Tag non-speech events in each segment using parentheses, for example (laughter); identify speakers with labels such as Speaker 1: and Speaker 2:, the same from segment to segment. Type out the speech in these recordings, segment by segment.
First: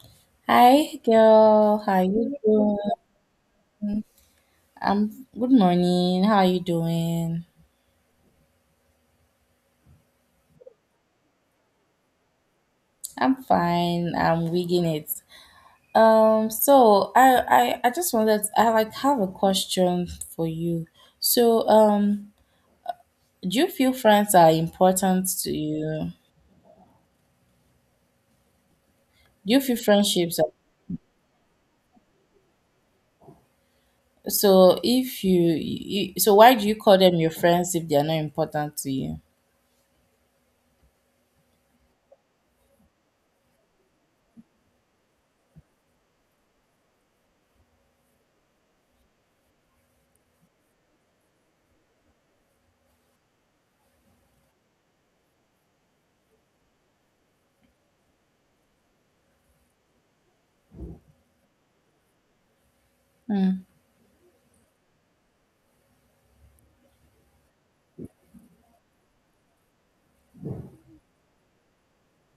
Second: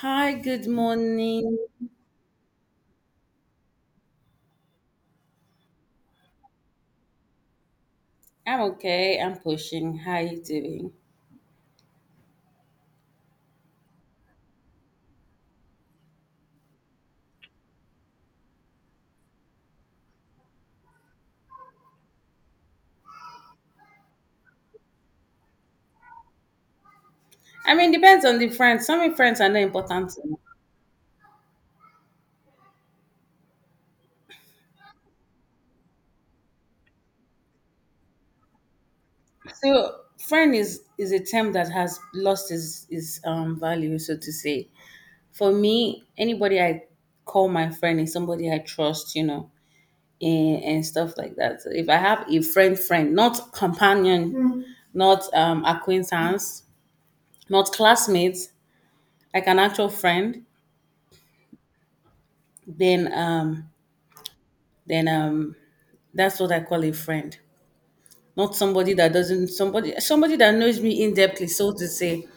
Speaker 1: Hi, good
Speaker 2: Hi
Speaker 1: morning.
Speaker 2: girl, how you doing? I'm good morning. How you doing?
Speaker 1: I'm okay. I'm pushing. How you doing?
Speaker 2: I'm fine. I'm wigging it. So I just wanted I like have a question for you. So do you feel friends are important to you?
Speaker 1: I mean, depends on the friend. Some friends are
Speaker 2: Do you
Speaker 1: not
Speaker 2: feel
Speaker 1: important to me.
Speaker 2: friendships are so if you, you so why do you call them your friends if they are not important to you?
Speaker 1: So, friend is a term that has lost its value, so to say. For me, anybody I call my friend is somebody I trust, you know, and stuff like that. So if I have a friend, friend, not companion, Mm. Not acquaintance, not classmates, like an actual friend, then
Speaker 2: Hmm.
Speaker 1: um then that's what I call a friend. Not somebody that doesn't somebody somebody that knows me in depthly, so to say.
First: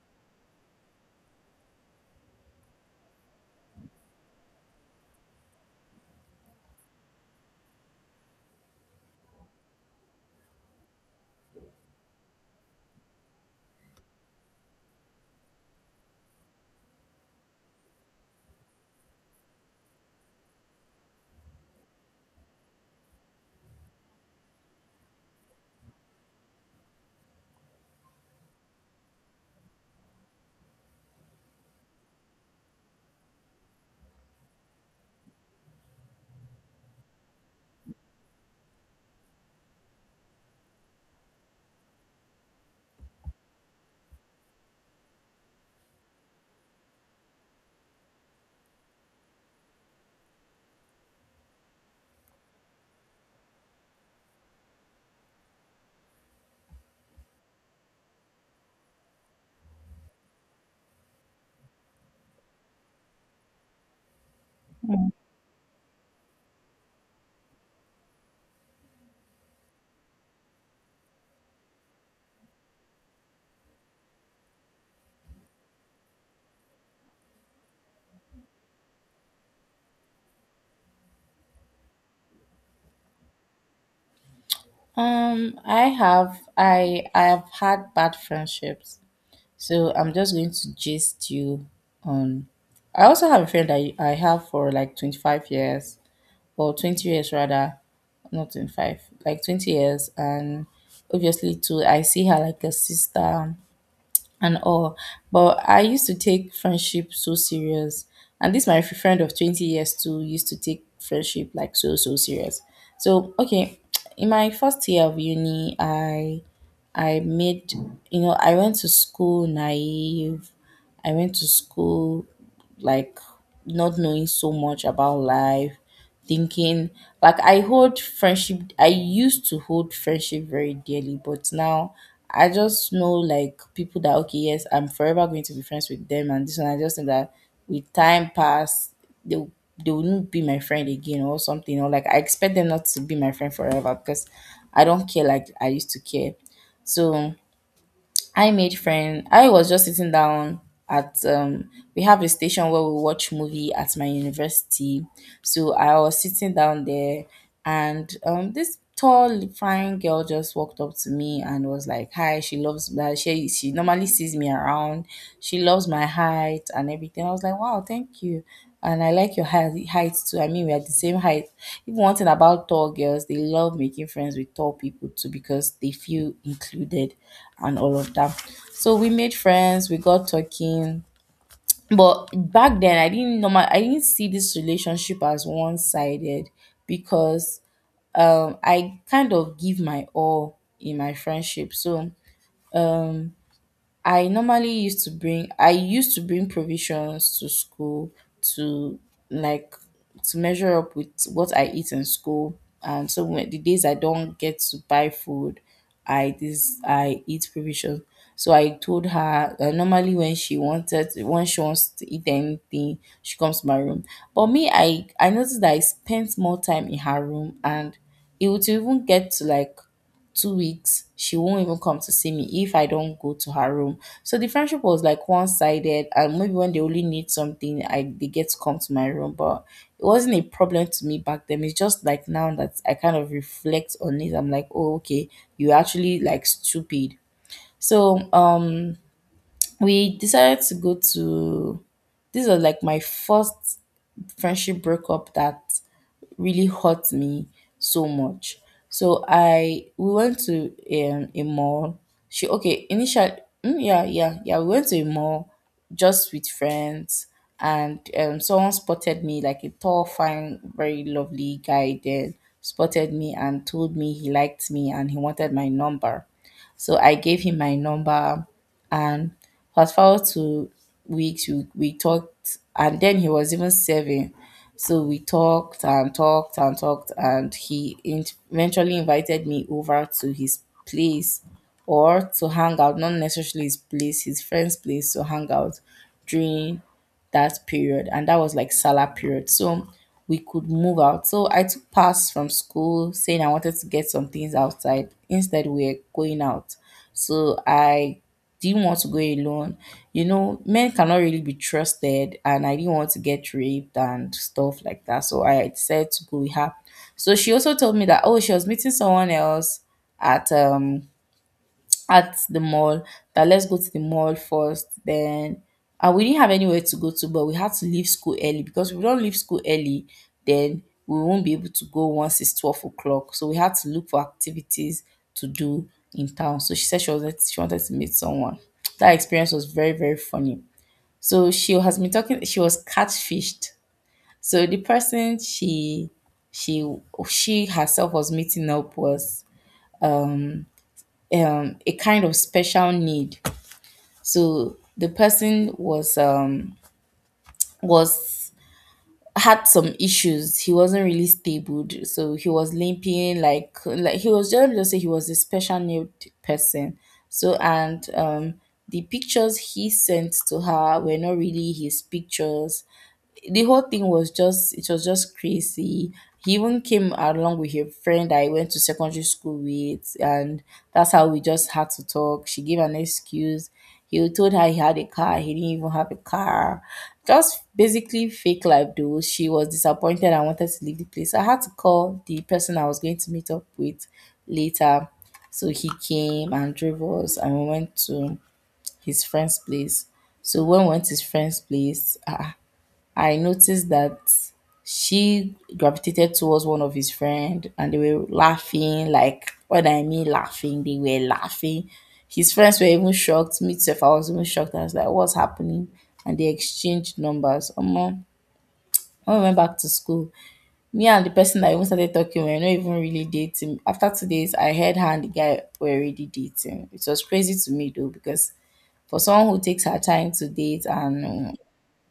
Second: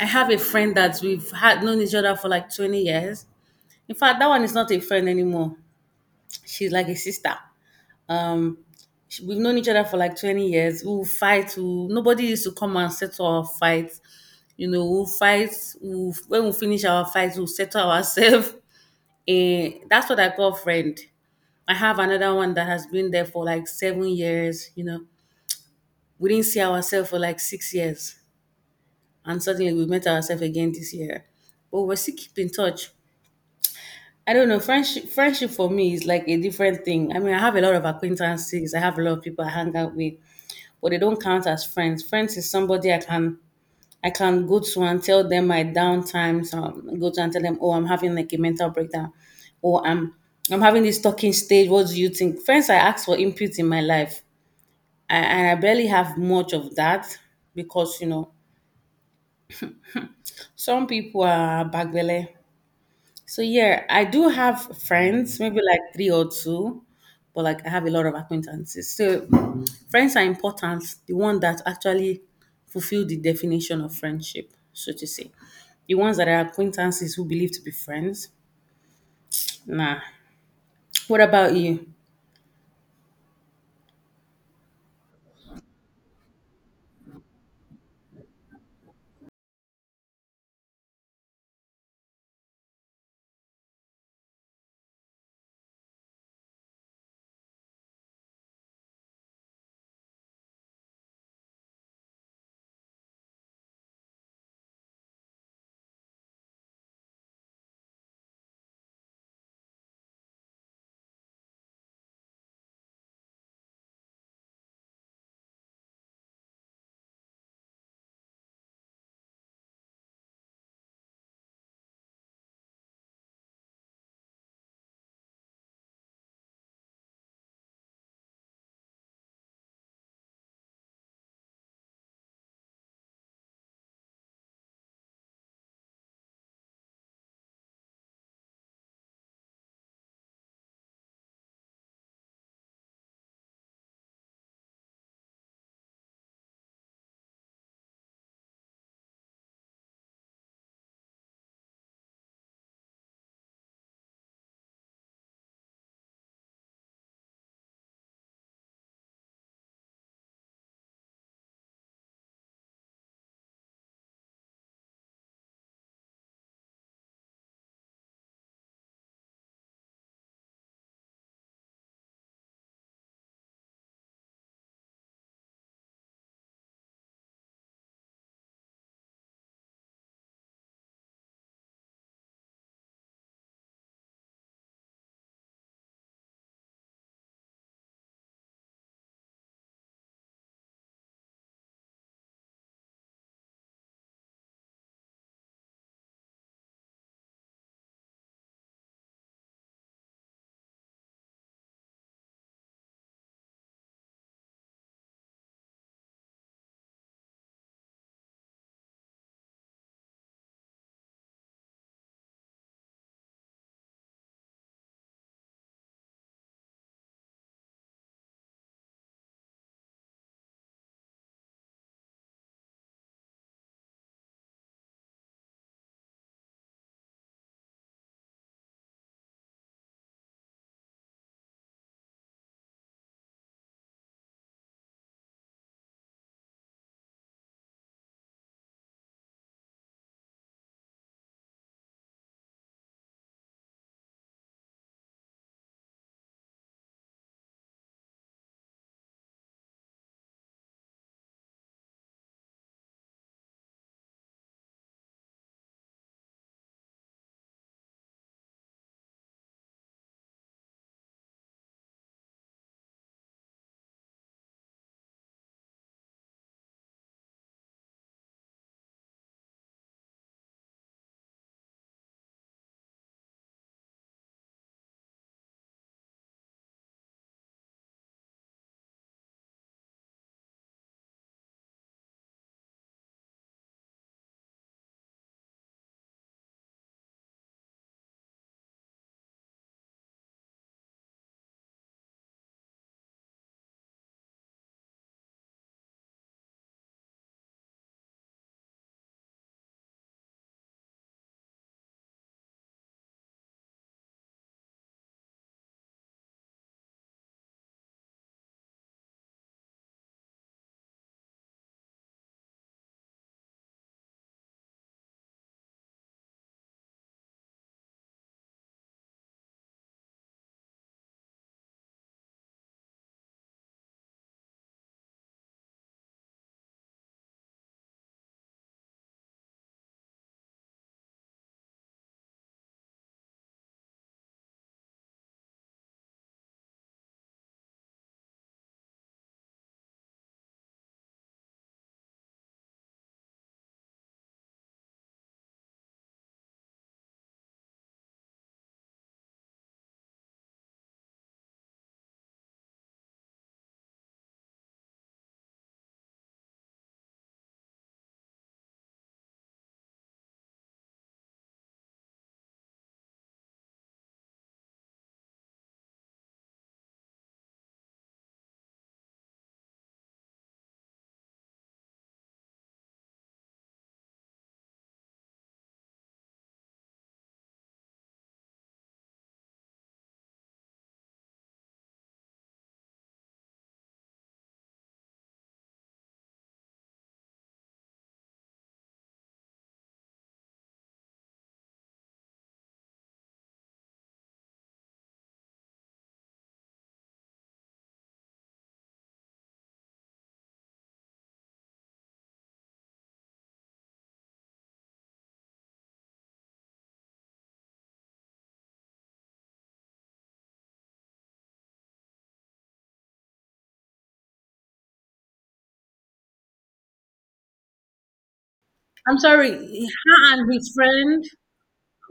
Speaker 1: I have a friend that we've had known each other for like 20 years. In fact, that one is not a friend anymore. She's like a sister. Um, we've known each other for like 20 years. We'll fight. We'll, nobody used to come and settle our fights. You know, we'll fight. We'll, when we finish our fights, we'll settle ourselves. (laughs) And that's what I call friend. I have another one that has been there for like 7 years, you know. We didn't see ourselves for like 6 years, and suddenly we met ourselves again this year. But we still keep in touch. I don't know. Friendship for me is like a different thing. I mean, I have a lot of acquaintances. I have a lot of people I hang out with, but they don't count as friends. Friends is somebody I can go to and tell them my down times. Go to and tell them, oh, I'm having like a mental breakdown, or I'm having this talking stage. What do you think? Friends, I ask for input in my life, and I barely have much of that because, you know, some people are bagbele. So yeah, I do have friends, maybe like three or two, but like I have a lot of acquaintances. So friends are important, the one that actually fulfill the definition of friendship, so to say. The ones that are acquaintances who believe to be friends. Nah. What about you?
Speaker 2: I have had bad friendships. So I'm just going to gist you on. I also have a friend I have for like 25 years, or 20 years rather, not 25, like 20 years. And obviously, too, I see her like a sister and all. But I used to take friendship so serious. And this my friend of 20 years too used to take friendship like so serious. So okay, (tsk) in my first year of uni, I made you know, I went to school naive. I went to school like not knowing so much about life, thinking like I used to hold friendship very dearly, but now I just know like people that, okay, yes, I'm forever going to be friends with them, and this one I just think that with time pass they will- they wouldn't be my friend again or something, or like I expect them not to be my friend forever because I don't care like I used to care. So I made friend. I was just sitting down at we have a station where we watch movie at my university. So I was sitting down there and this tall fine girl just walked up to me and was like, "Hi, she loves that she normally sees me around. She loves my height and everything." I was like, "Wow, thank you. And I like your height too. I mean, we are the same height." Even one thing about tall girls, they love making friends with tall people too because they feel included and all of that. So we made friends, we got talking. But back then, I didn't see this relationship as one sided because I kind of give my all in my friendship. So I used to bring provisions to school to like to measure up with what I eat in school. And so when the days I don't get to buy food, I eat provisions. So I told her that normally when she wants to eat anything, she comes to my room. But me, I noticed that I spent more time in her room, and it would even get to like 2 weeks she won't even come to see me if I don't go to her room. So the friendship was like one-sided, and maybe when they only need something I they get to come to my room, but it wasn't a problem to me back then. It's just like now that I kind of reflect on it, I'm like, oh, okay, you're actually like stupid. So we decided to go to this was like my first friendship breakup that really hurt me so much. So I we went to a mall. She okay initially mm, yeah yeah yeah we went to a mall just with friends, and someone spotted me, like a tall fine very lovely guy then spotted me and told me he liked me and he wanted my number. So I gave him my number and fast forward to weeks we talked, and then he was even serving, so we talked and talked and talked, and eventually invited me over to his place, or to hang out, not necessarily his place, his friend's place, to hang out during that period. And that was like salah period, so we could move out. So I took pass from school saying I wanted to get some things outside, instead we we're going out. So I Do you want to go alone? You know, men cannot really be trusted, and I didn't want to get raped and stuff like that. So I decided to go with her. So she also told me that, oh, she was meeting someone else at um at the mall, that let's go to the mall first then, and we didn't have anywhere to go to, but we had to leave school early because if we don't leave school early then we won't be able to go once it's 12 o'clock. So we had to look for activities to do in town. So she said she wanted to meet someone. That experience was very very funny. So she has been talking, she was catfished. So the person she she herself was meeting up was a kind of special need. So the person was had some issues. He wasn't really stable, so he was limping. Like he was just say he was a special needed person. And the pictures he sent to her were not really his pictures. The whole thing was just it was just crazy. He even came along with a friend I went to secondary school with, and that's how we just had to talk. She gave an excuse. He told her he had a car. He didn't even have a car. Just basically fake life, though. She was disappointed and wanted to leave the place. I had to call the person I was going to meet up with later. So he came and drove us, and we went to his friend's place. So when we went to his friend's place, I noticed that she gravitated towards one of his friend and they were laughing. Like what I mean laughing, they were laughing. His friends were even shocked. Me too, I was even shocked. I was like, "What's happening?" And they exchanged numbers. Omo, when we went back to school, me and the person that even started talking were not even really dating. After 2 days, I heard her and the guy were already dating. It was crazy to me though, because
Speaker 1: I'm
Speaker 2: for someone
Speaker 1: sorry,
Speaker 2: who takes her time
Speaker 1: her
Speaker 2: to
Speaker 1: and his
Speaker 2: date
Speaker 1: friend.
Speaker 2: and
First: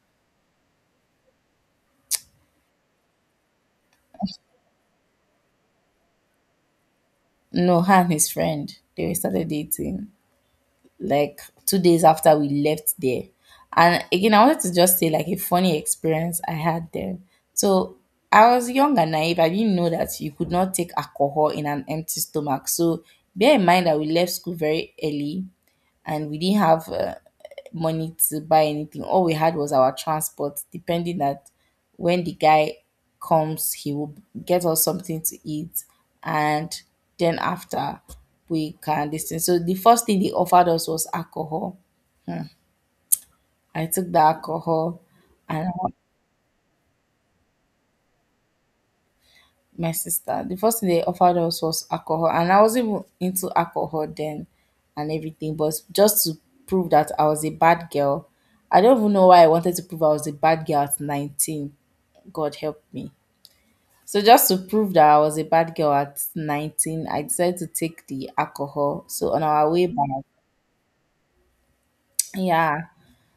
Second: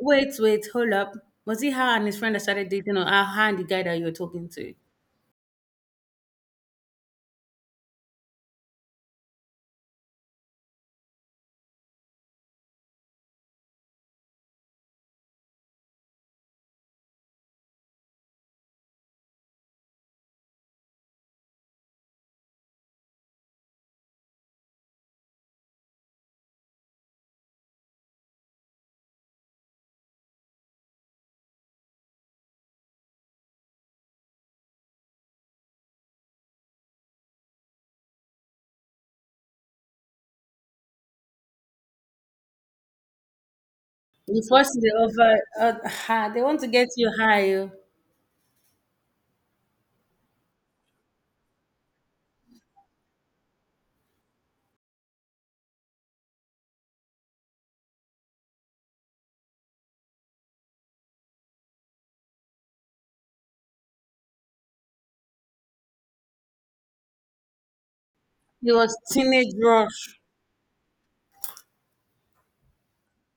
Speaker 1: Wait, hold up. Was it her and his friend that started dating or her and the guy that you were talking to?
Speaker 2: No, her and his friend. They started dating like 2 days after we left there. And again, I wanted to just say like a funny experience I had there. So I was young and naive. I didn't know that you could not take alcohol in an empty stomach. So bear in mind that we left school very early, and we didn't have money to buy anything. All we had was our transport, depending that when the guy comes, he will get us something to eat, and then after we can listen. So the first thing they offered us was alcohol. I took the
Speaker 1: The first is
Speaker 2: alcohol,
Speaker 1: the
Speaker 2: and
Speaker 1: over. Ha, they want to get you high. Oh.
Speaker 2: my sister, the first thing they offered us was alcohol, and I wasn't even into alcohol then and everything, but just to prove that I was a bad girl. I don't even know why I wanted to prove I was a bad girl at 19. God help me. So just to prove that I was a bad girl at 19, I decided to take the
Speaker 1: It was
Speaker 2: alcohol. So on
Speaker 1: teenage
Speaker 2: our way
Speaker 1: rush.
Speaker 2: back, yeah.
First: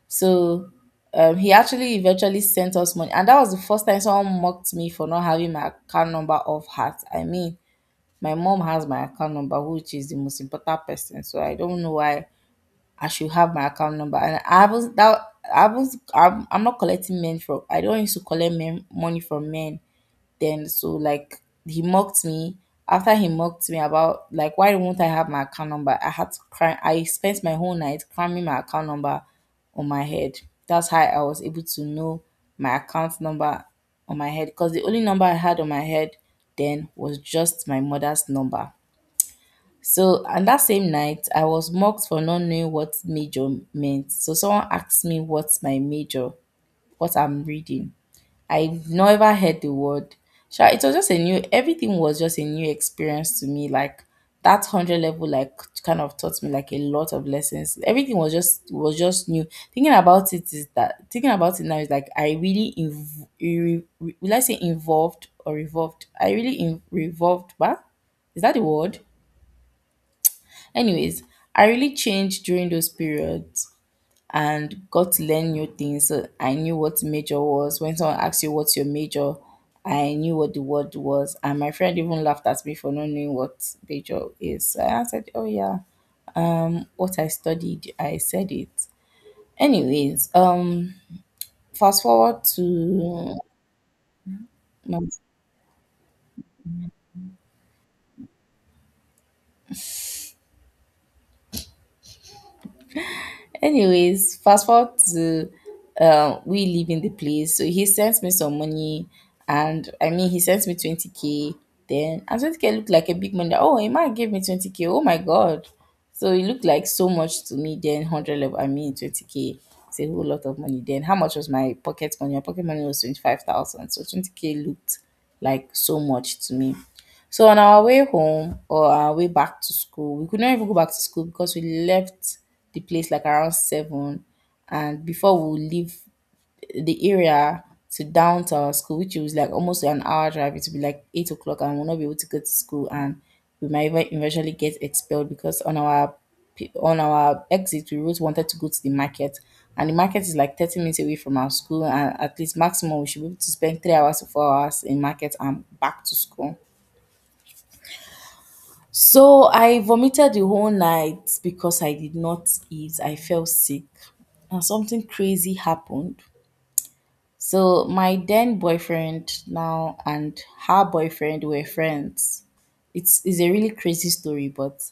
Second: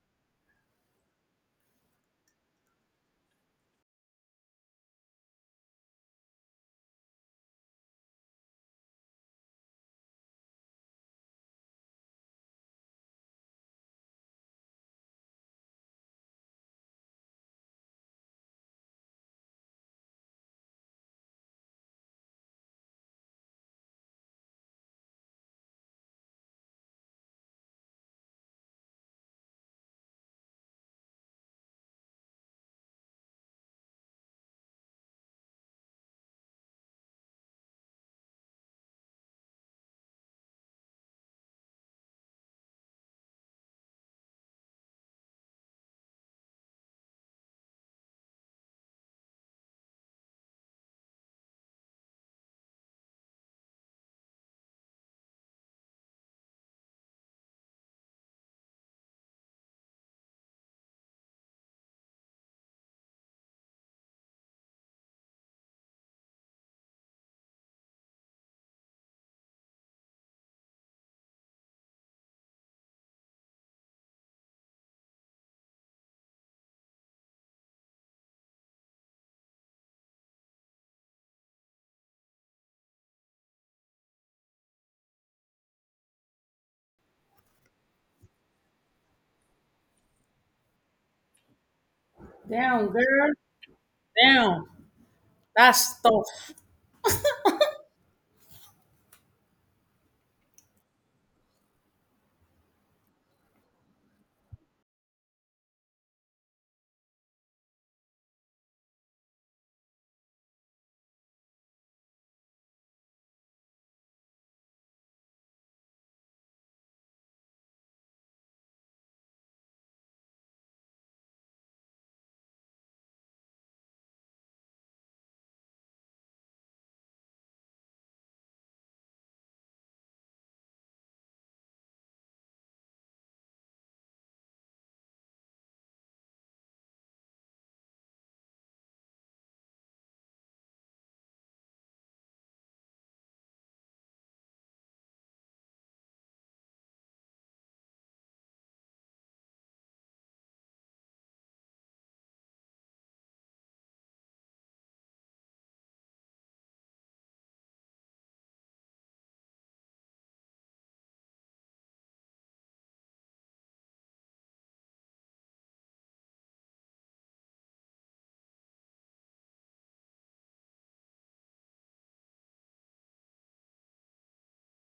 Speaker 2: So he actually eventually sent us money, and that was the first time someone mocked me for not having my account number off heart. I mean, my mom has my account number, which is the most important person, so I don't know why I should have my account number. And I was that I was I'm not collecting men from I don't used to collect men money from men then. So like, he mocked me. After he mocked me about, like, why won't I have my account number? I had to cry I spent my whole night cramming my account number on my head. That's how I was able to know my account number on my head, because the only number I had on my head then was just my mother's number. So, and that same night, I was mocked for not knowing what major meant. So, someone asked me what's my major, what I'm reading. I never heard the word. Sha, It was just a new, everything was just a new experience to me. Like that 100 level, like, kind of taught me like a lot of lessons. Everything was just new. Thinking about it now is like I really will I say involved or revolved? I really revolved, but is that the word? Anyways, I really changed during those periods and got to learn new things. So I knew what major was. When someone asks you what's your major, I knew what the word was. And my friend even laughed at me for not knowing what major is. So I answered, "Oh yeah, what I studied," I said it. Anyways, fast forward
Speaker 1: Damn, girl.
Speaker 2: to
Speaker 1: Damn.
Speaker 2: my
Speaker 1: That's tough.
Speaker 2: anyways, fast forward to we leaving the place. So he sent me some money, and I mean he sent me 20K then, and 20K looked like a big money. Oh, a man gave me 20K. Oh my god. So it looked like so much to me then, hundred level, I mean 20K. It's a whole lot of money then. How much was my pocket money? My pocket money was 25,000. So 20 k looked like so much to me. So on our way home, or our way back to school, we could not even go back to school because we left the place like around 7, and before we would leave the area to down to our school, which was like almost an hour drive, it would be like 8 o'clock, and we'll not be able to go to school, and we might even eventually get expelled because on our on our exit, we always wanted to go to the market, and the market is like 30 minutes away from our school, and at least maximum we should be able to spend 3 hours to 4 hours in market and back to school. So I vomited the whole night because I did not eat. I felt sick, and something crazy happened. So my then boyfriend now and her boyfriend were friends. It's a really crazy story, but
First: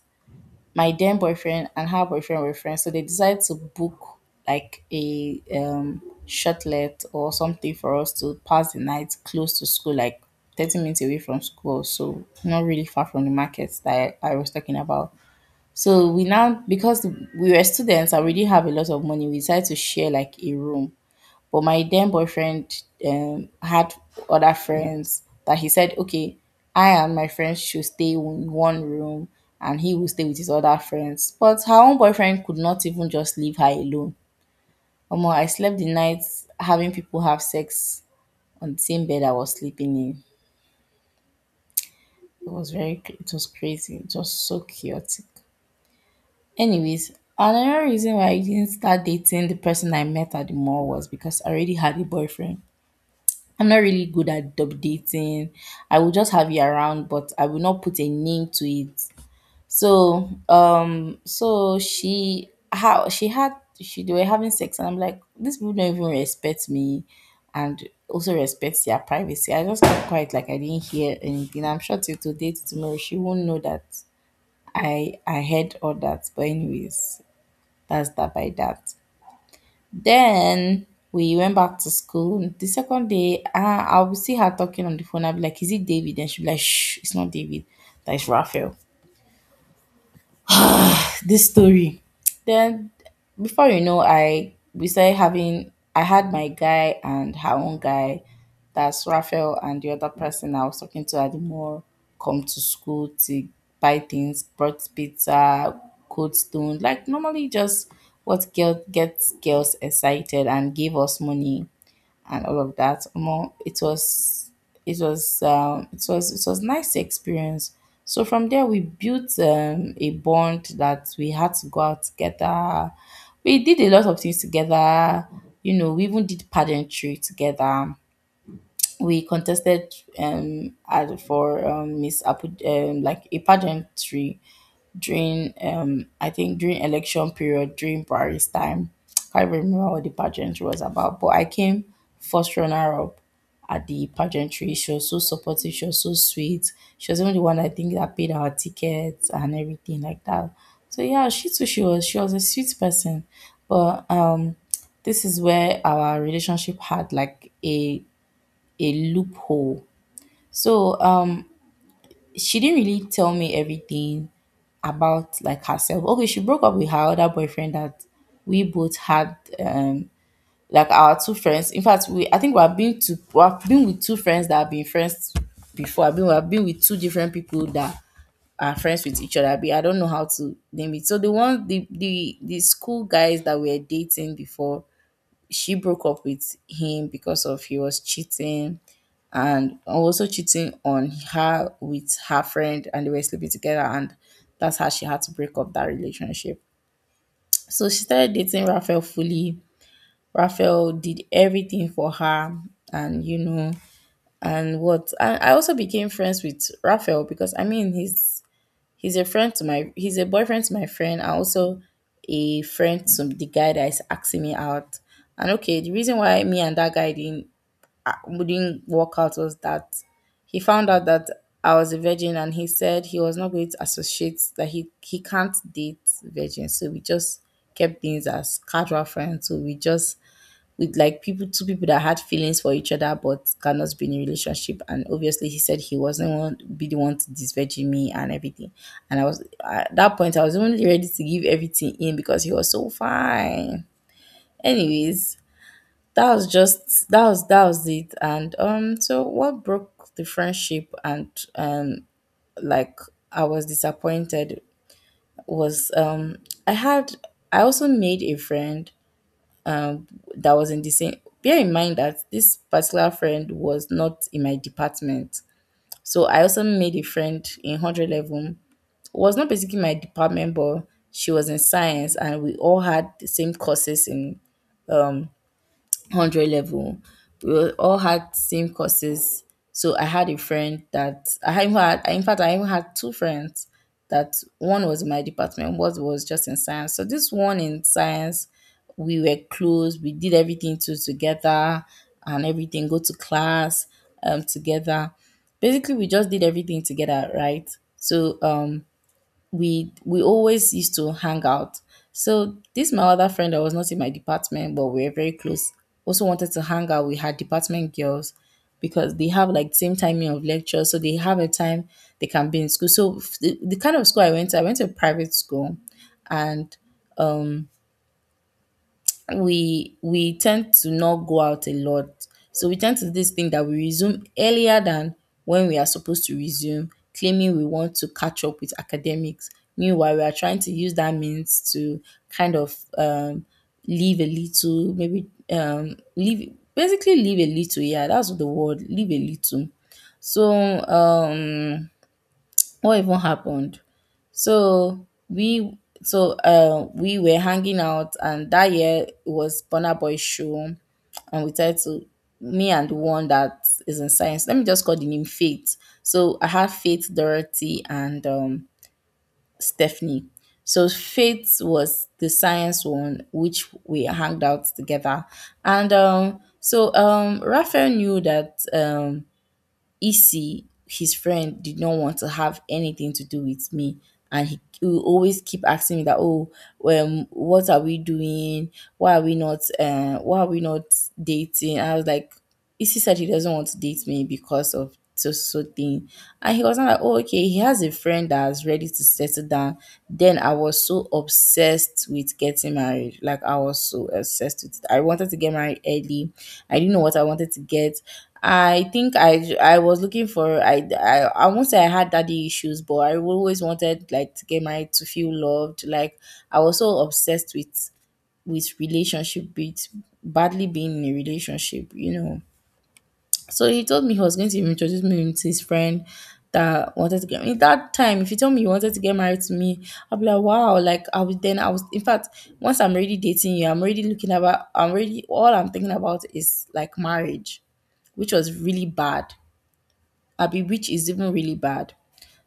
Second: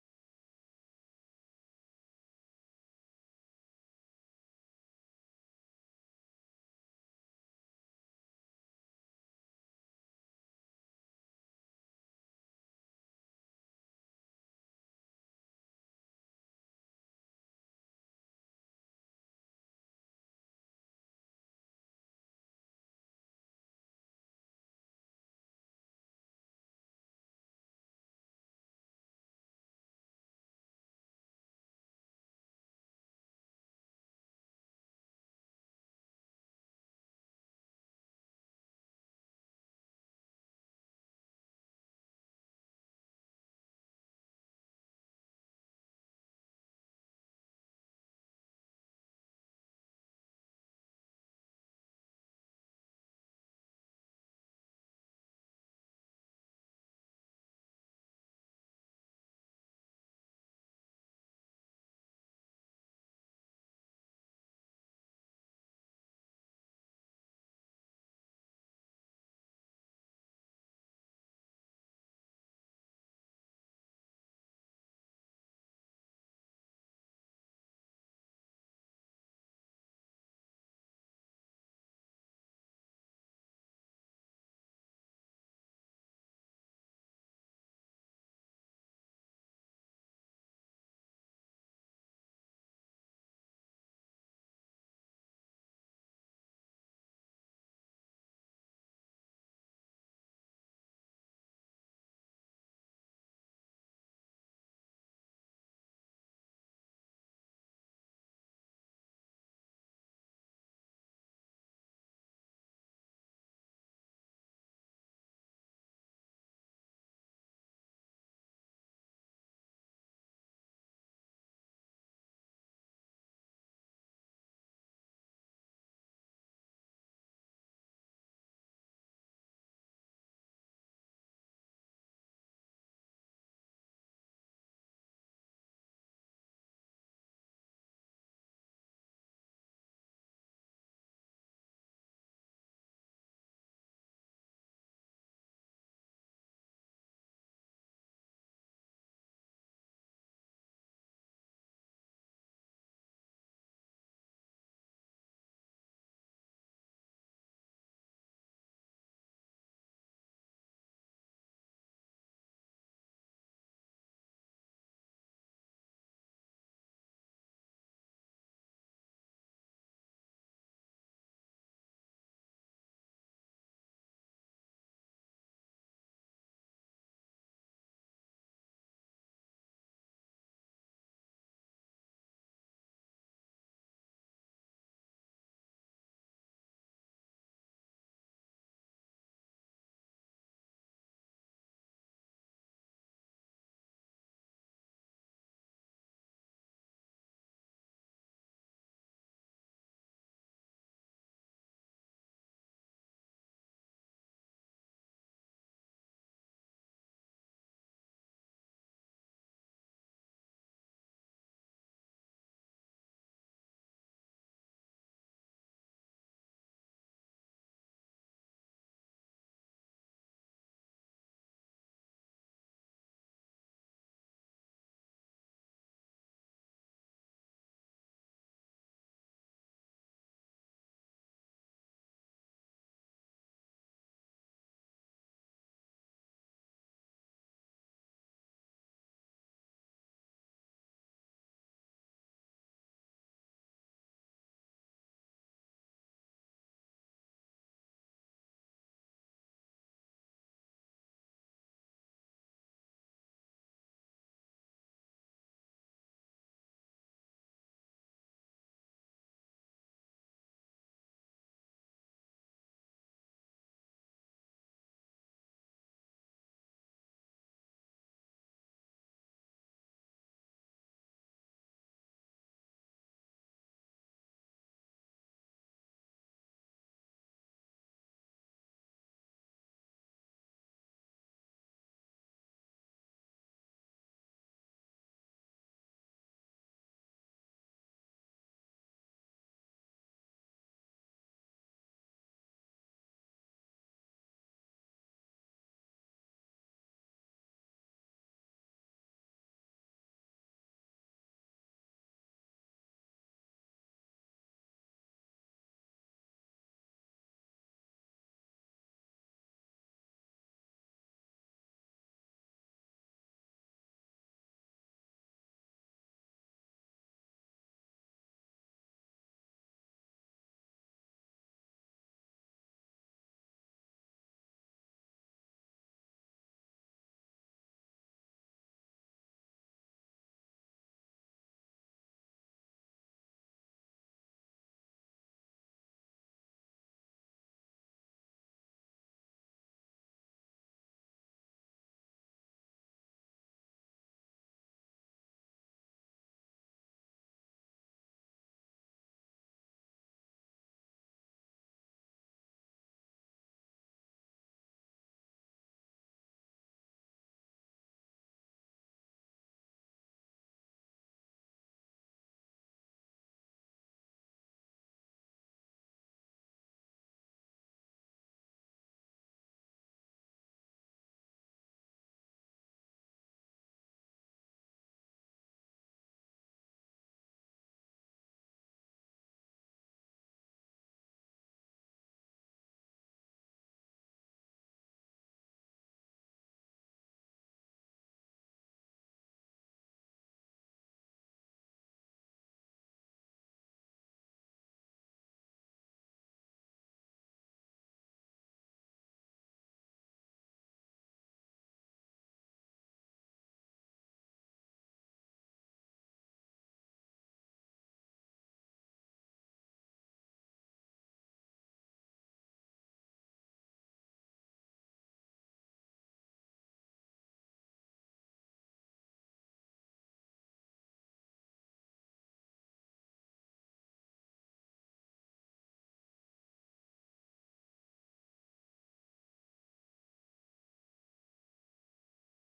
Speaker 2: my then boyfriend and her boyfriend were friends. So they decided to book like a shutlet or something for us to pass the night close to school, like 30 minutes away from school, so not really far from the markets that I was talking about. So we now, because we were students, I we didn't have a lot of money, we decided to share like a room. But my then boyfriend had other friends, that he said, "Okay, I and my friends should stay in one room, and he will stay with his other friends." But her own boyfriend could not even just leave her alone. Omo, I slept the night having people have sex on the same bed I was sleeping in. It was very, cra- it was crazy, just so chaotic. Anyways, another reason why I didn't start dating the person I met at the mall was because I already had a boyfriend. I'm not really good at dub dating. I will just have you around, but I will not put a name to it. So, so she how she had she they were having sex, and I'm like, these people don't even respect me, and also respect their privacy. I just kept quiet, like I didn't hear anything. I'm sure till today, till tomorrow, she won't know that I heard all that. But anyways. That's that by that. Then we went back to school. The second day, I will see her talking on the phone. I'll be like, "Is it David?" And she'll be like, "Shh, it's not David. That is Raphael." This story. Then, before you know, I we started having I had my guy and her own guy, that's Raphael and the other person I was talking to at the mall, come to school to buy things, brought pizza, cold stone, like normally just what girl gets girls excited, and gave us money and all of that. Omo, it was nice experience. So from there we built a bond that we had to go out together. We did a lot of things together. You know, we even did pageantry together. We contested for Miss Apu, like a pageantry during I think during election period, during Paris time. (tsk) Can't even remember what the pageantry was about, but I came first runner up at the pageantry. She was so supportive, she was so sweet. She was even the one, I think, that paid our tickets and everything like that. So yeah, she too, she was a sweet person. But this is where our relationship had like a loophole. So she didn't really tell me everything about like herself. Okay, she broke up with her other boyfriend that we both had, like our two friends. In fact, we I think we have been to we have been with two friends that have been friends before. I've been we have been with two different people that are friends with each other. But I don't know how to name it. So the one the school guys that we were dating before, she broke up with him because of he was cheating, and also cheating on her with her friend, and they were sleeping together, and that's how she had to break up that relationship. So she started dating Raphael fully. Raphael did everything for her, and you know and what and I also became friends with Raphael, because I mean he's a friend to my he's a boyfriend to my friend, and also a friend to the guy that is asking me out. And okay, the reason why me and that guy didn't wouldn't work out was that he found out that I was a virgin, and he said he was not going to associate, that he can't date virgins. So we just kept things as casual friends. So we just, with like people two people that had feelings for each other but cannot be in a relationship, and obviously he said he wasn't one, be the one to disvirgin me and everything, and I was at that point I was only ready to give everything in because he was so fine. Anyways, that was just, that was it. And so what broke the friendship and, um like, I was disappointed was, i had I also made a friend that was in the same, bear in mind that this particular friend was not in my department, so I also made a friend in 100 level, was not basically my department, but she was in science, and we all had the same courses in, um, 100 level. We all had same courses. So I had a friend that I had, even had in fact I even had two friends, that one was in my department, one was just in science. So this one in science, we were close, we did everything to together, and everything, go to class together, basically we just did everything together, right? So we always used to hang out. So this my other friend that was not in my department, but we were very close, also wanted to hang out with her department girls, because they have like same timing of lectures, so they have a time they can be in school. So the kind of school, I went to a private school, and um, we tend to not go out a lot. So we tend to do this thing that we resume earlier than when we are supposed to resume, claiming we want to catch up with academics. Meanwhile, we are trying to use that means to kind of, leave a little, maybe, leave, basically leave a little. Yeah, that's the word, leave a little. So, um, what even happened? So we were hanging out, and that year it was Burna Boy show, and we tried to me and the one that is in science, let me just call the name Faith. So I had Faith, Dorothy, and Stephanie. So Faith was the science one, which we hanged out together, and so Raphael knew that, Issy, his friend, did not want to have anything to do with me. And he will always keep asking me that, "Oh, what are we doing? Why are we not dating?" I was like, "Issy said he doesn't want to date me because of so so thing." And he was not like, "Oh, okay, he has a friend that's ready to settle down." Then I was so obsessed with getting married. Like, I was so obsessed with it. I wanted to get married early. I didn't know what I wanted to get. I think I was looking for I won't say I had daddy issues, but I always wanted like to get married to feel loved. Like, I was so obsessed with relationship, with badly being in a relationship. So he told me he was going to introduce me to his friend that wanted to get married. That time, if you told me you wanted to get married to me, I'll be like, wow, like I was then I was in fact, once I'm already dating you, I'm already looking about I'm already all I'm thinking about is like marriage, which was really bad. Abi, which is even really bad.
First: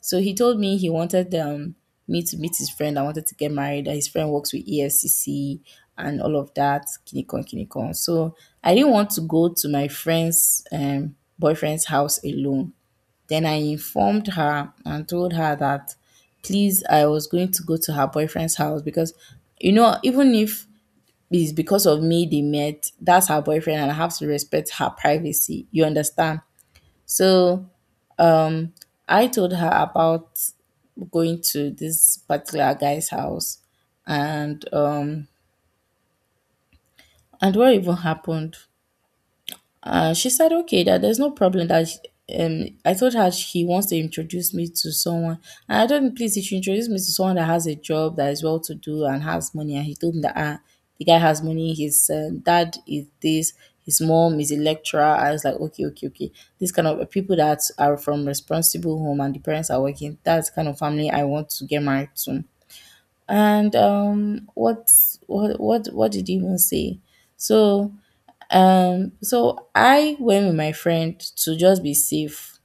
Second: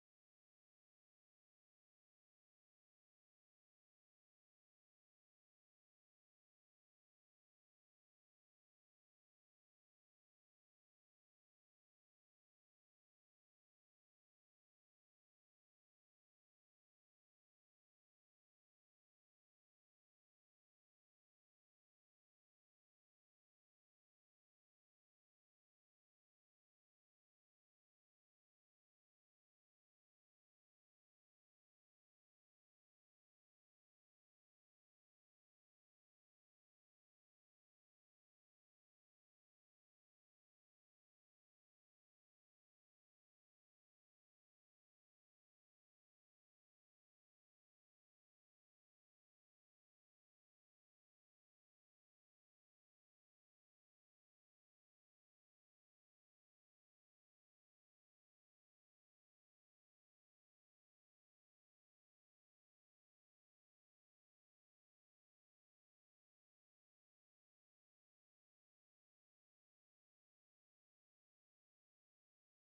Speaker 2: So he told me he wanted me to meet his friend. I wanted to get married. That his friend works with EFCC and all of that. Kinikon, kinikon. So I didn't want to go to my friend's boyfriend's house alone. Then I informed her and told her that please, I was going to go to her boyfriend's house because, you know, even if it's because of me they met, that's her boyfriend and I have to respect her privacy. You understand? So I told her about going to this particular guy's house and and what even happened. She said, okay, that there's no problem I told her he wants to introduce me to someone. And I told him, please, if you introduce me to someone that has a job, that is well to do, and has money. And he told me that ah, the guy has money, his dad is this, his mom is a lecturer. I was like, okay, okay, okay. This kind of people that are from responsible home and the parents are working, that's the kind of family I want to get married to. And what did he even say? So so I went with my friend to just be safe.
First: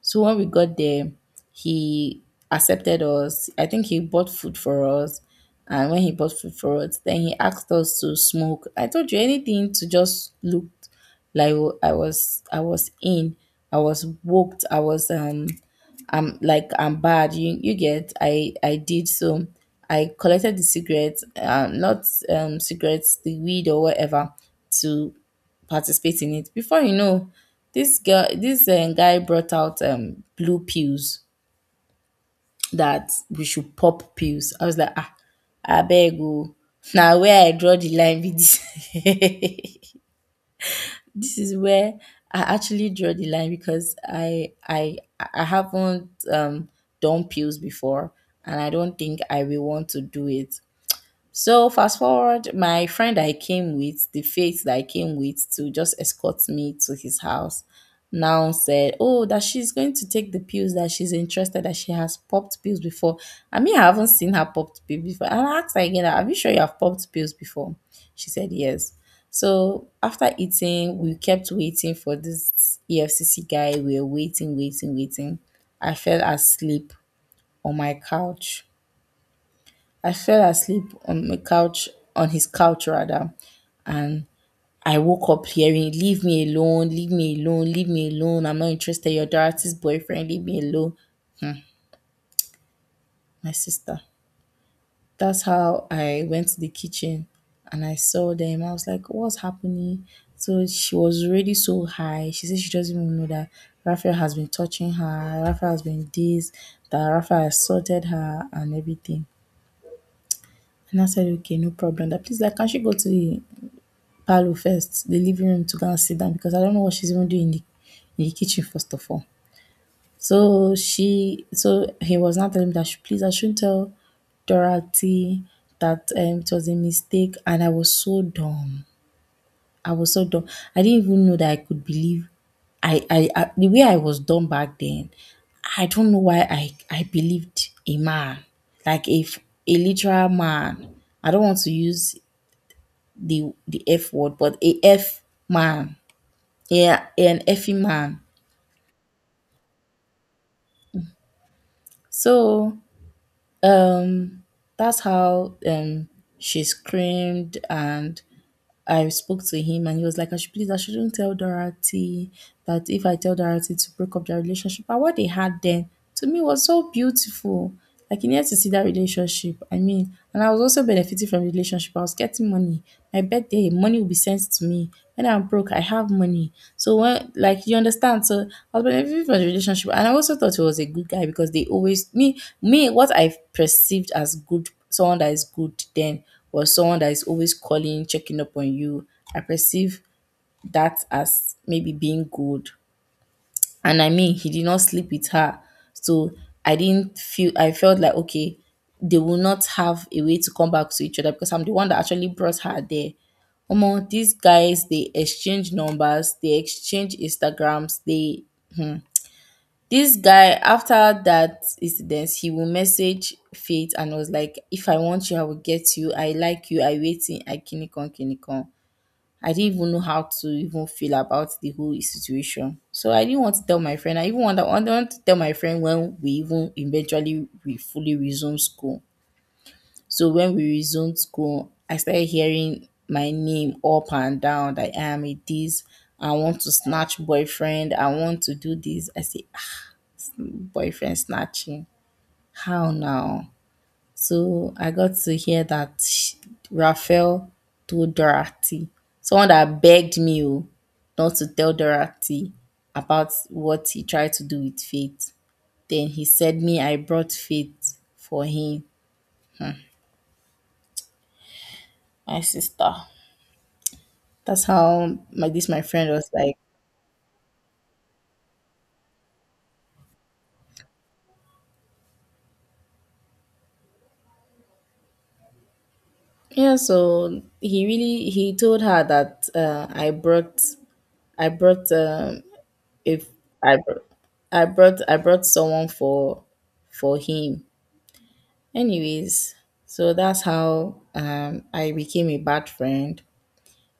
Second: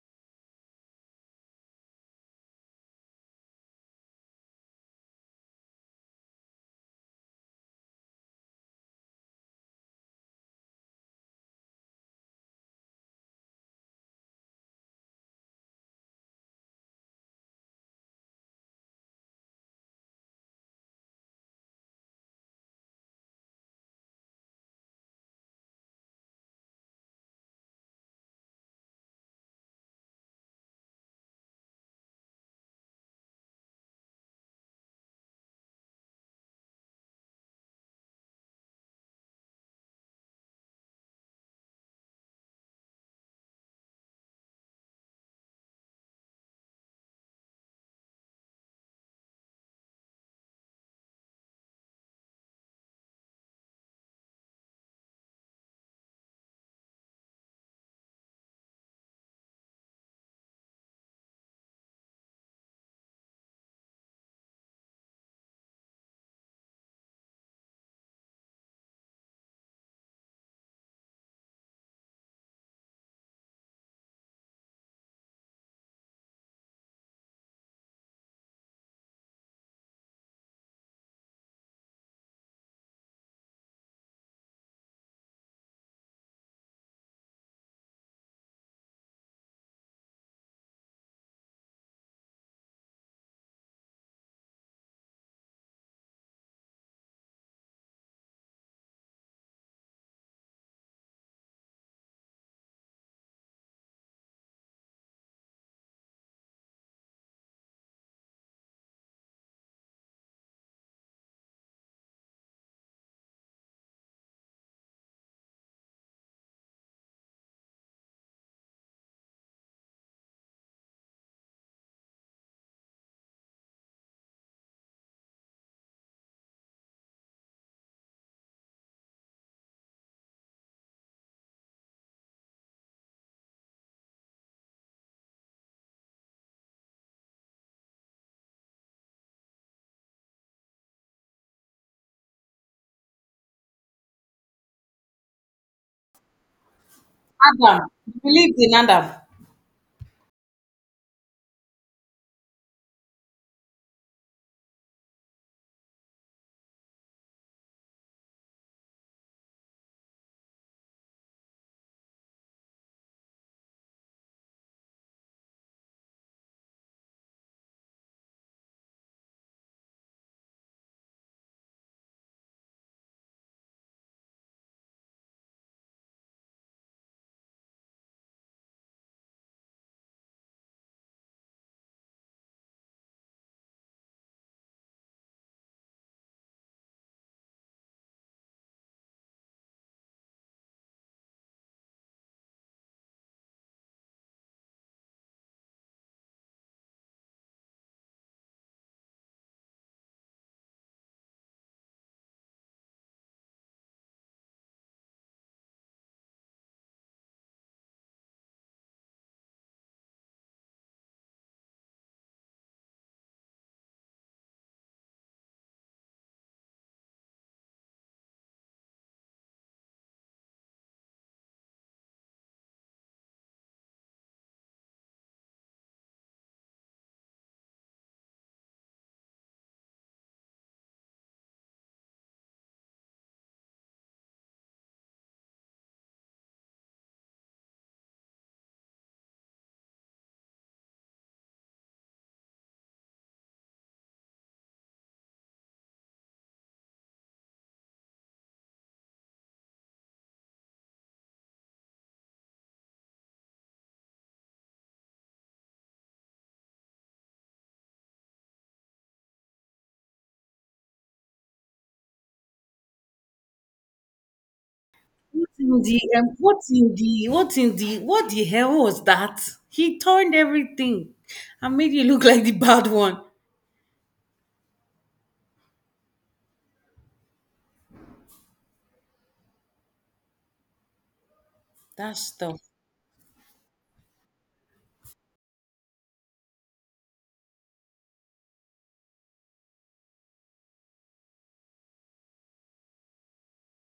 Speaker 2: So when we got there, he accepted us. I think he bought food for us. And when he bought food for us, then he asked us to smoke. I told you anything to just look like I was in. I was woked. I was I'm like I'm bad. You get I did so. I collected the cigarettes, not cigarettes, the weed or whatever, to participate in it. Before you know, this guy brought out blue pills that we should pop pills. I was like, ah, I beg you. (laughs) Now where I draw the line with this. (laughs) This is where I actually draw the line because I haven't done pills before, and I don't think I will want to do it. So fast forward, my friend I came with, the faith that I came with to just escort me to his house, now said, oh, that she's going to take the pills that she's interested, that she has popped pills before. I mean, I haven't seen her popped pills before. And I asked her again, are you sure you have popped pills before? She said yes. So after eating, we kept waiting for this EFCC guy. We were waiting, waiting, waiting. I fell asleep on my couch. I fell asleep on my couch, on his couch rather, and I woke up hearing, leave me alone, leave me alone, leave me alone. I'm not interested. You're Dorothy's boyfriend, leave me alone. My sister. That's how I went to the kitchen and I saw them. I was like, what's happening? So she was already so high. She said she doesn't even know that Raphael has been touching her, Raphael has been this, that Raphael assaulted her and everything. And I said, okay, no problem. That please like can she go to the Palu first, the living room to go and sit down because I don't know what she's even doing in the kitchen, first of all. So so he was now telling me that she, please, I shouldn't tell Dorothy that it was a mistake. And I was so dumb. I was so dumb. I didn't even know that I could believe. I The way I was dumb back then, I don't know why I believed a man, like a, a literal man. I don't want to use the F word, but a F man. Yeah, an Effie
Speaker 1: Adam. You
Speaker 2: man.
Speaker 1: believed in Adam.
Speaker 2: So um, that's how she screamed, and I spoke to him, and he was like, "I should please, I shouldn't tell Dorothy that if I tell Dorothy to break up their relationship." But what they had then to me was so beautiful. Like you needed to see that relationship. I mean, and I was also benefiting from the relationship. I was getting money. My birthday, money will be sent to me. When I'm broke, I have money. So when like you understand, so I was benefiting from the relationship, and I also thought he was a good guy because they always me me what I perceived as good someone that is good then was someone that is always calling, checking up on you. I perceive that as maybe being good and I mean he did not sleep with her. So I didn't feel I felt like okay, they will not have a way to come back to each other because I'm the one that actually brought her there. Omo, these guys they exchange numbers, they exchange Instagrams, they this guy after that incident he will message Faith and was like, if I want you, I will get you. I like you, I waiting, I kinikon kinikon. I didn't even know how to even feel about the whole situation. So I didn't want to tell my friend. I even want to tell my friend when we even eventually we fully resume school. So when we resumed school, I started hearing my name up and down that I am a this, I want to snatch boyfriend, I want to do this. I say, "Ah, boyfriend snatching. How now? So I got to hear that Raphael told Dorothy, someone that begged me oh, not to tell Dorothy about what he tried to do with Faith. Then he said me I brought Faith for him, my sister. That's how
Speaker 1: What
Speaker 2: my this
Speaker 1: in
Speaker 2: my
Speaker 1: the
Speaker 2: friend was like.
Speaker 1: what in the what in the What the hell was that? He turned everything and made you look like the bad one.
Speaker 2: Yeah, so he really he told her that I brought
Speaker 1: That's tough.
Speaker 2: if I brought I brought someone for him, anyways, so that's how I became a bad friend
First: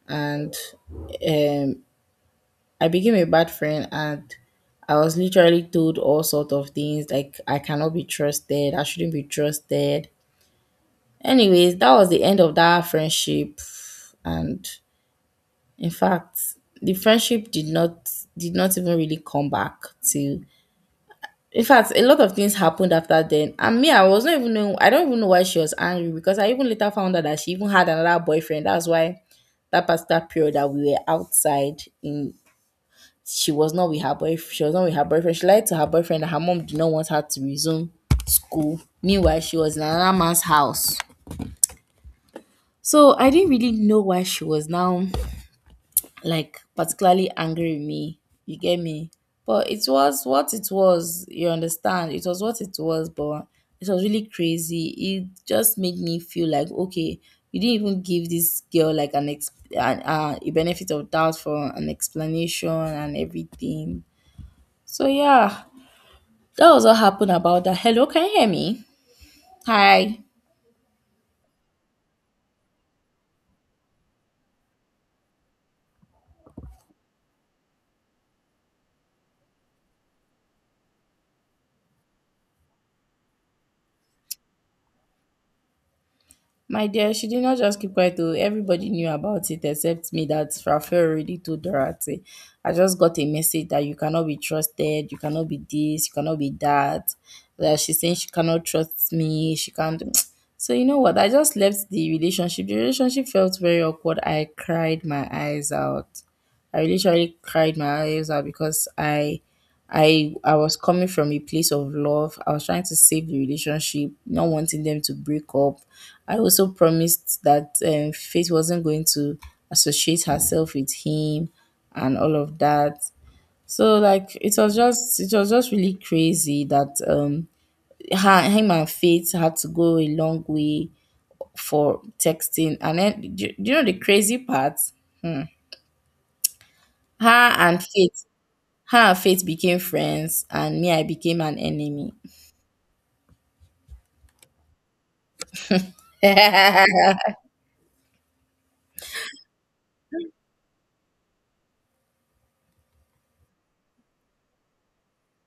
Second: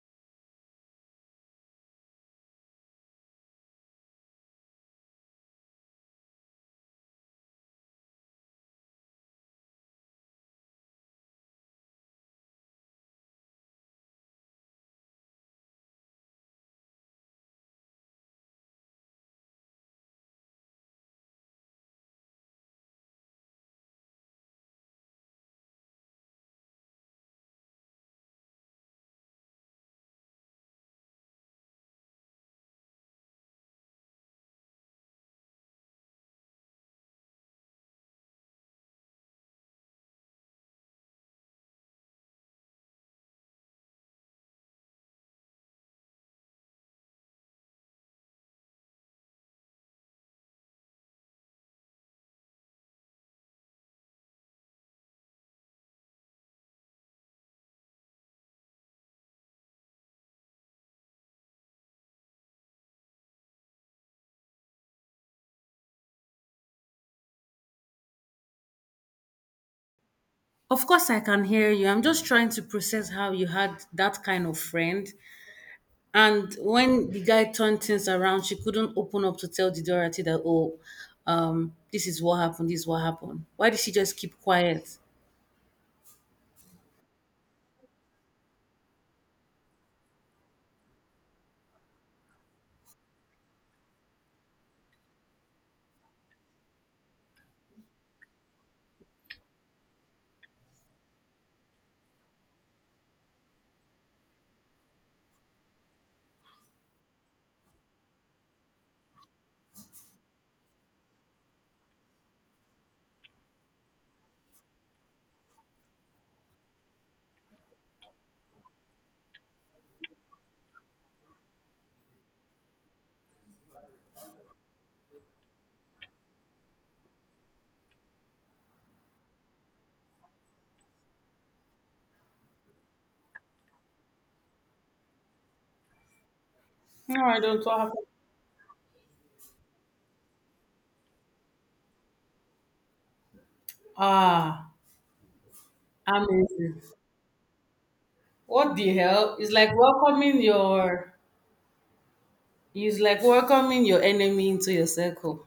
Speaker 2: and um I became a bad friend and I was literally told all sort of things like I cannot be trusted, I shouldn't be trusted. Anyways, that was the end of that friendship and in fact the friendship did not even really come back till. In fact, a lot of things happened after then. And me, I was not even know I don't even know why she was angry because I even later found out that she even had another boyfriend. That's why that particular period that we were outside in she was not with her boyfriend. She was not with her boyfriend. She lied to her boyfriend that her mom did not want her to resume school. Meanwhile, she was in another man's house. So I didn't really know why she was now like particularly angry with me. You get me? But it was what it was. You understand? It was what it was, but it was really crazy. It just made me feel like okay, you didn't even give this girl like a benefit of doubt for an explanation and everything. So yeah, that was what happened about that. Hello, can you hear me? Hi.
Speaker 1: Of course I can hear you. I'm just trying to process how you had that kind of friend. And when the guy turned things around, she couldn't open up to tell the Dorothy that, oh, this is what happened, this is what happened. Why did she just keep quiet?
Speaker 2: My dear, she did not just keep quiet though. Everybody knew about it except me that Rafael already told Dorothy. I just got a message that you cannot be trusted, you cannot be this, you cannot be that. That she's saying she cannot trust me, she can't (tsk) so you know what? I just left the relationship. The relationship felt very awkward. I cried my eyes out. I literally cried my eyes out because I was coming from a place of love. I was trying to save the relationship, not wanting them to break up. I also promised that Faith wasn't going to associate herself with him and all of that. So like it was just really crazy that her, him and Faith had to go a long way for texting and then do you know the crazy part?
Speaker 1: No, I
Speaker 2: Her
Speaker 1: don't what
Speaker 2: and
Speaker 1: happened.
Speaker 2: Faith Her and Faith became friends, and me, I became an enemy.
Speaker 1: Ah,
Speaker 2: (laughs)
Speaker 1: amazing.
Speaker 2: Yeah,
Speaker 1: What the hell? It's like welcoming your enemy into your circle.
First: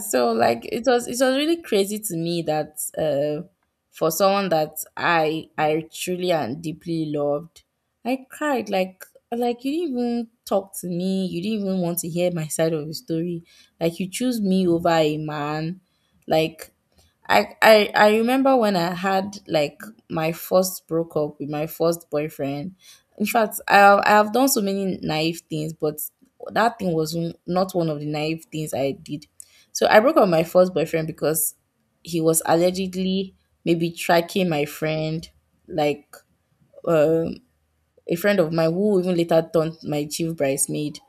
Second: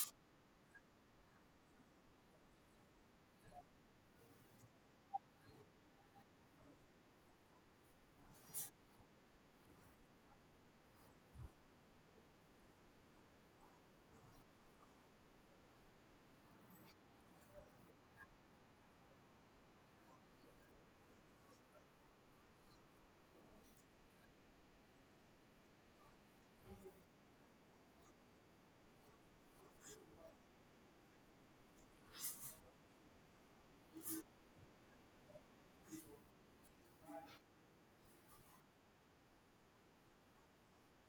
Speaker 2: so like it was really crazy to me that for someone that I truly and deeply loved, I cried like you didn't even talk to me. You didn't even want to hear my side of the story. Like you choose me over a man. Like I remember when I had like my first broke up with my first boyfriend. In fact, I have done so many naive things, but that thing was not one of the naive things I did. So I broke up with my first boyfriend because he was allegedly maybe tracking my friend, like um, a friend of mine who even later turned my chief bridesmaid.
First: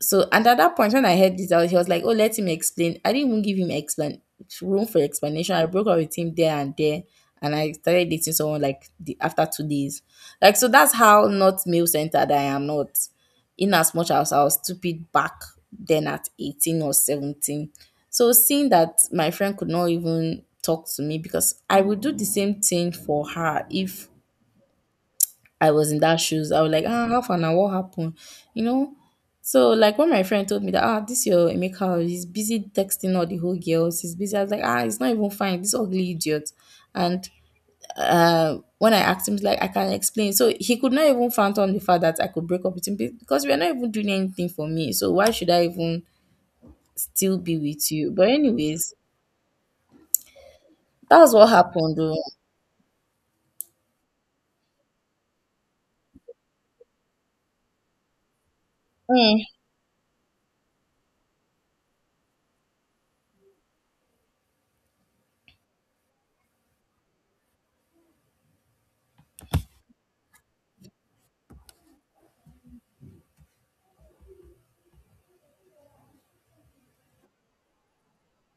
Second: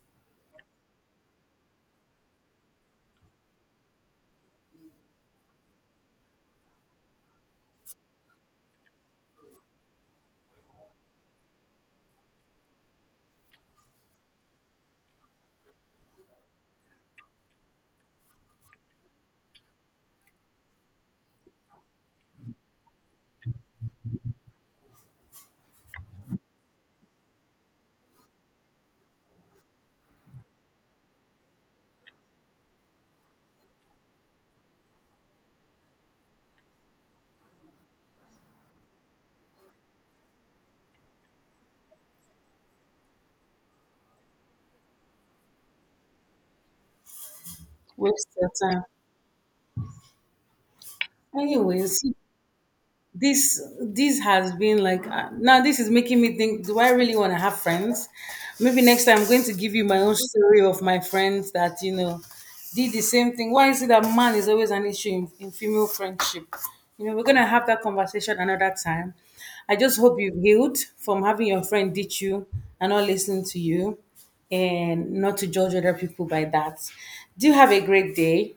Speaker 2: So, and at that point, when I heard this out, he was like, "Oh, let him explain." I didn't even give him explain room for explanation. I broke up with him there and there, and I started dating someone like the, after 2 days. Like, so that's how not male centered I am. Not in as much as I was stupid back then at 18 or 17. So seeing that my friend could not even talk to me because I would do the same thing for her if I was in that shoes. I was like, ah, half an hour, what happened? You know? So like when my friend told me that ah, this your Emeka, he's busy texting all the whole girls, he's busy. I was like, ah, it's not even fine, this ugly idiot. And when I asked him, he's like, I can explain. So he could not even fathom the fact that I could break up with him because we are not even doing anything for me. So why should I even still be with you? But
Speaker 1: Waste your time.
Speaker 2: anyways, that's what happened.
Speaker 1: Anyways,
Speaker 2: Though.
Speaker 1: this has been like, now this is making me think, do I really want to have friends? Maybe next time I'm going to give you my own story of my friends that, you know, did the same thing. Why is it that man is always an issue in female friendship? You know, we're going to have that conversation another time. I just hope you've healed from having your friend ditch you and not listening to you, and not to judge other people by that. Do have a great day.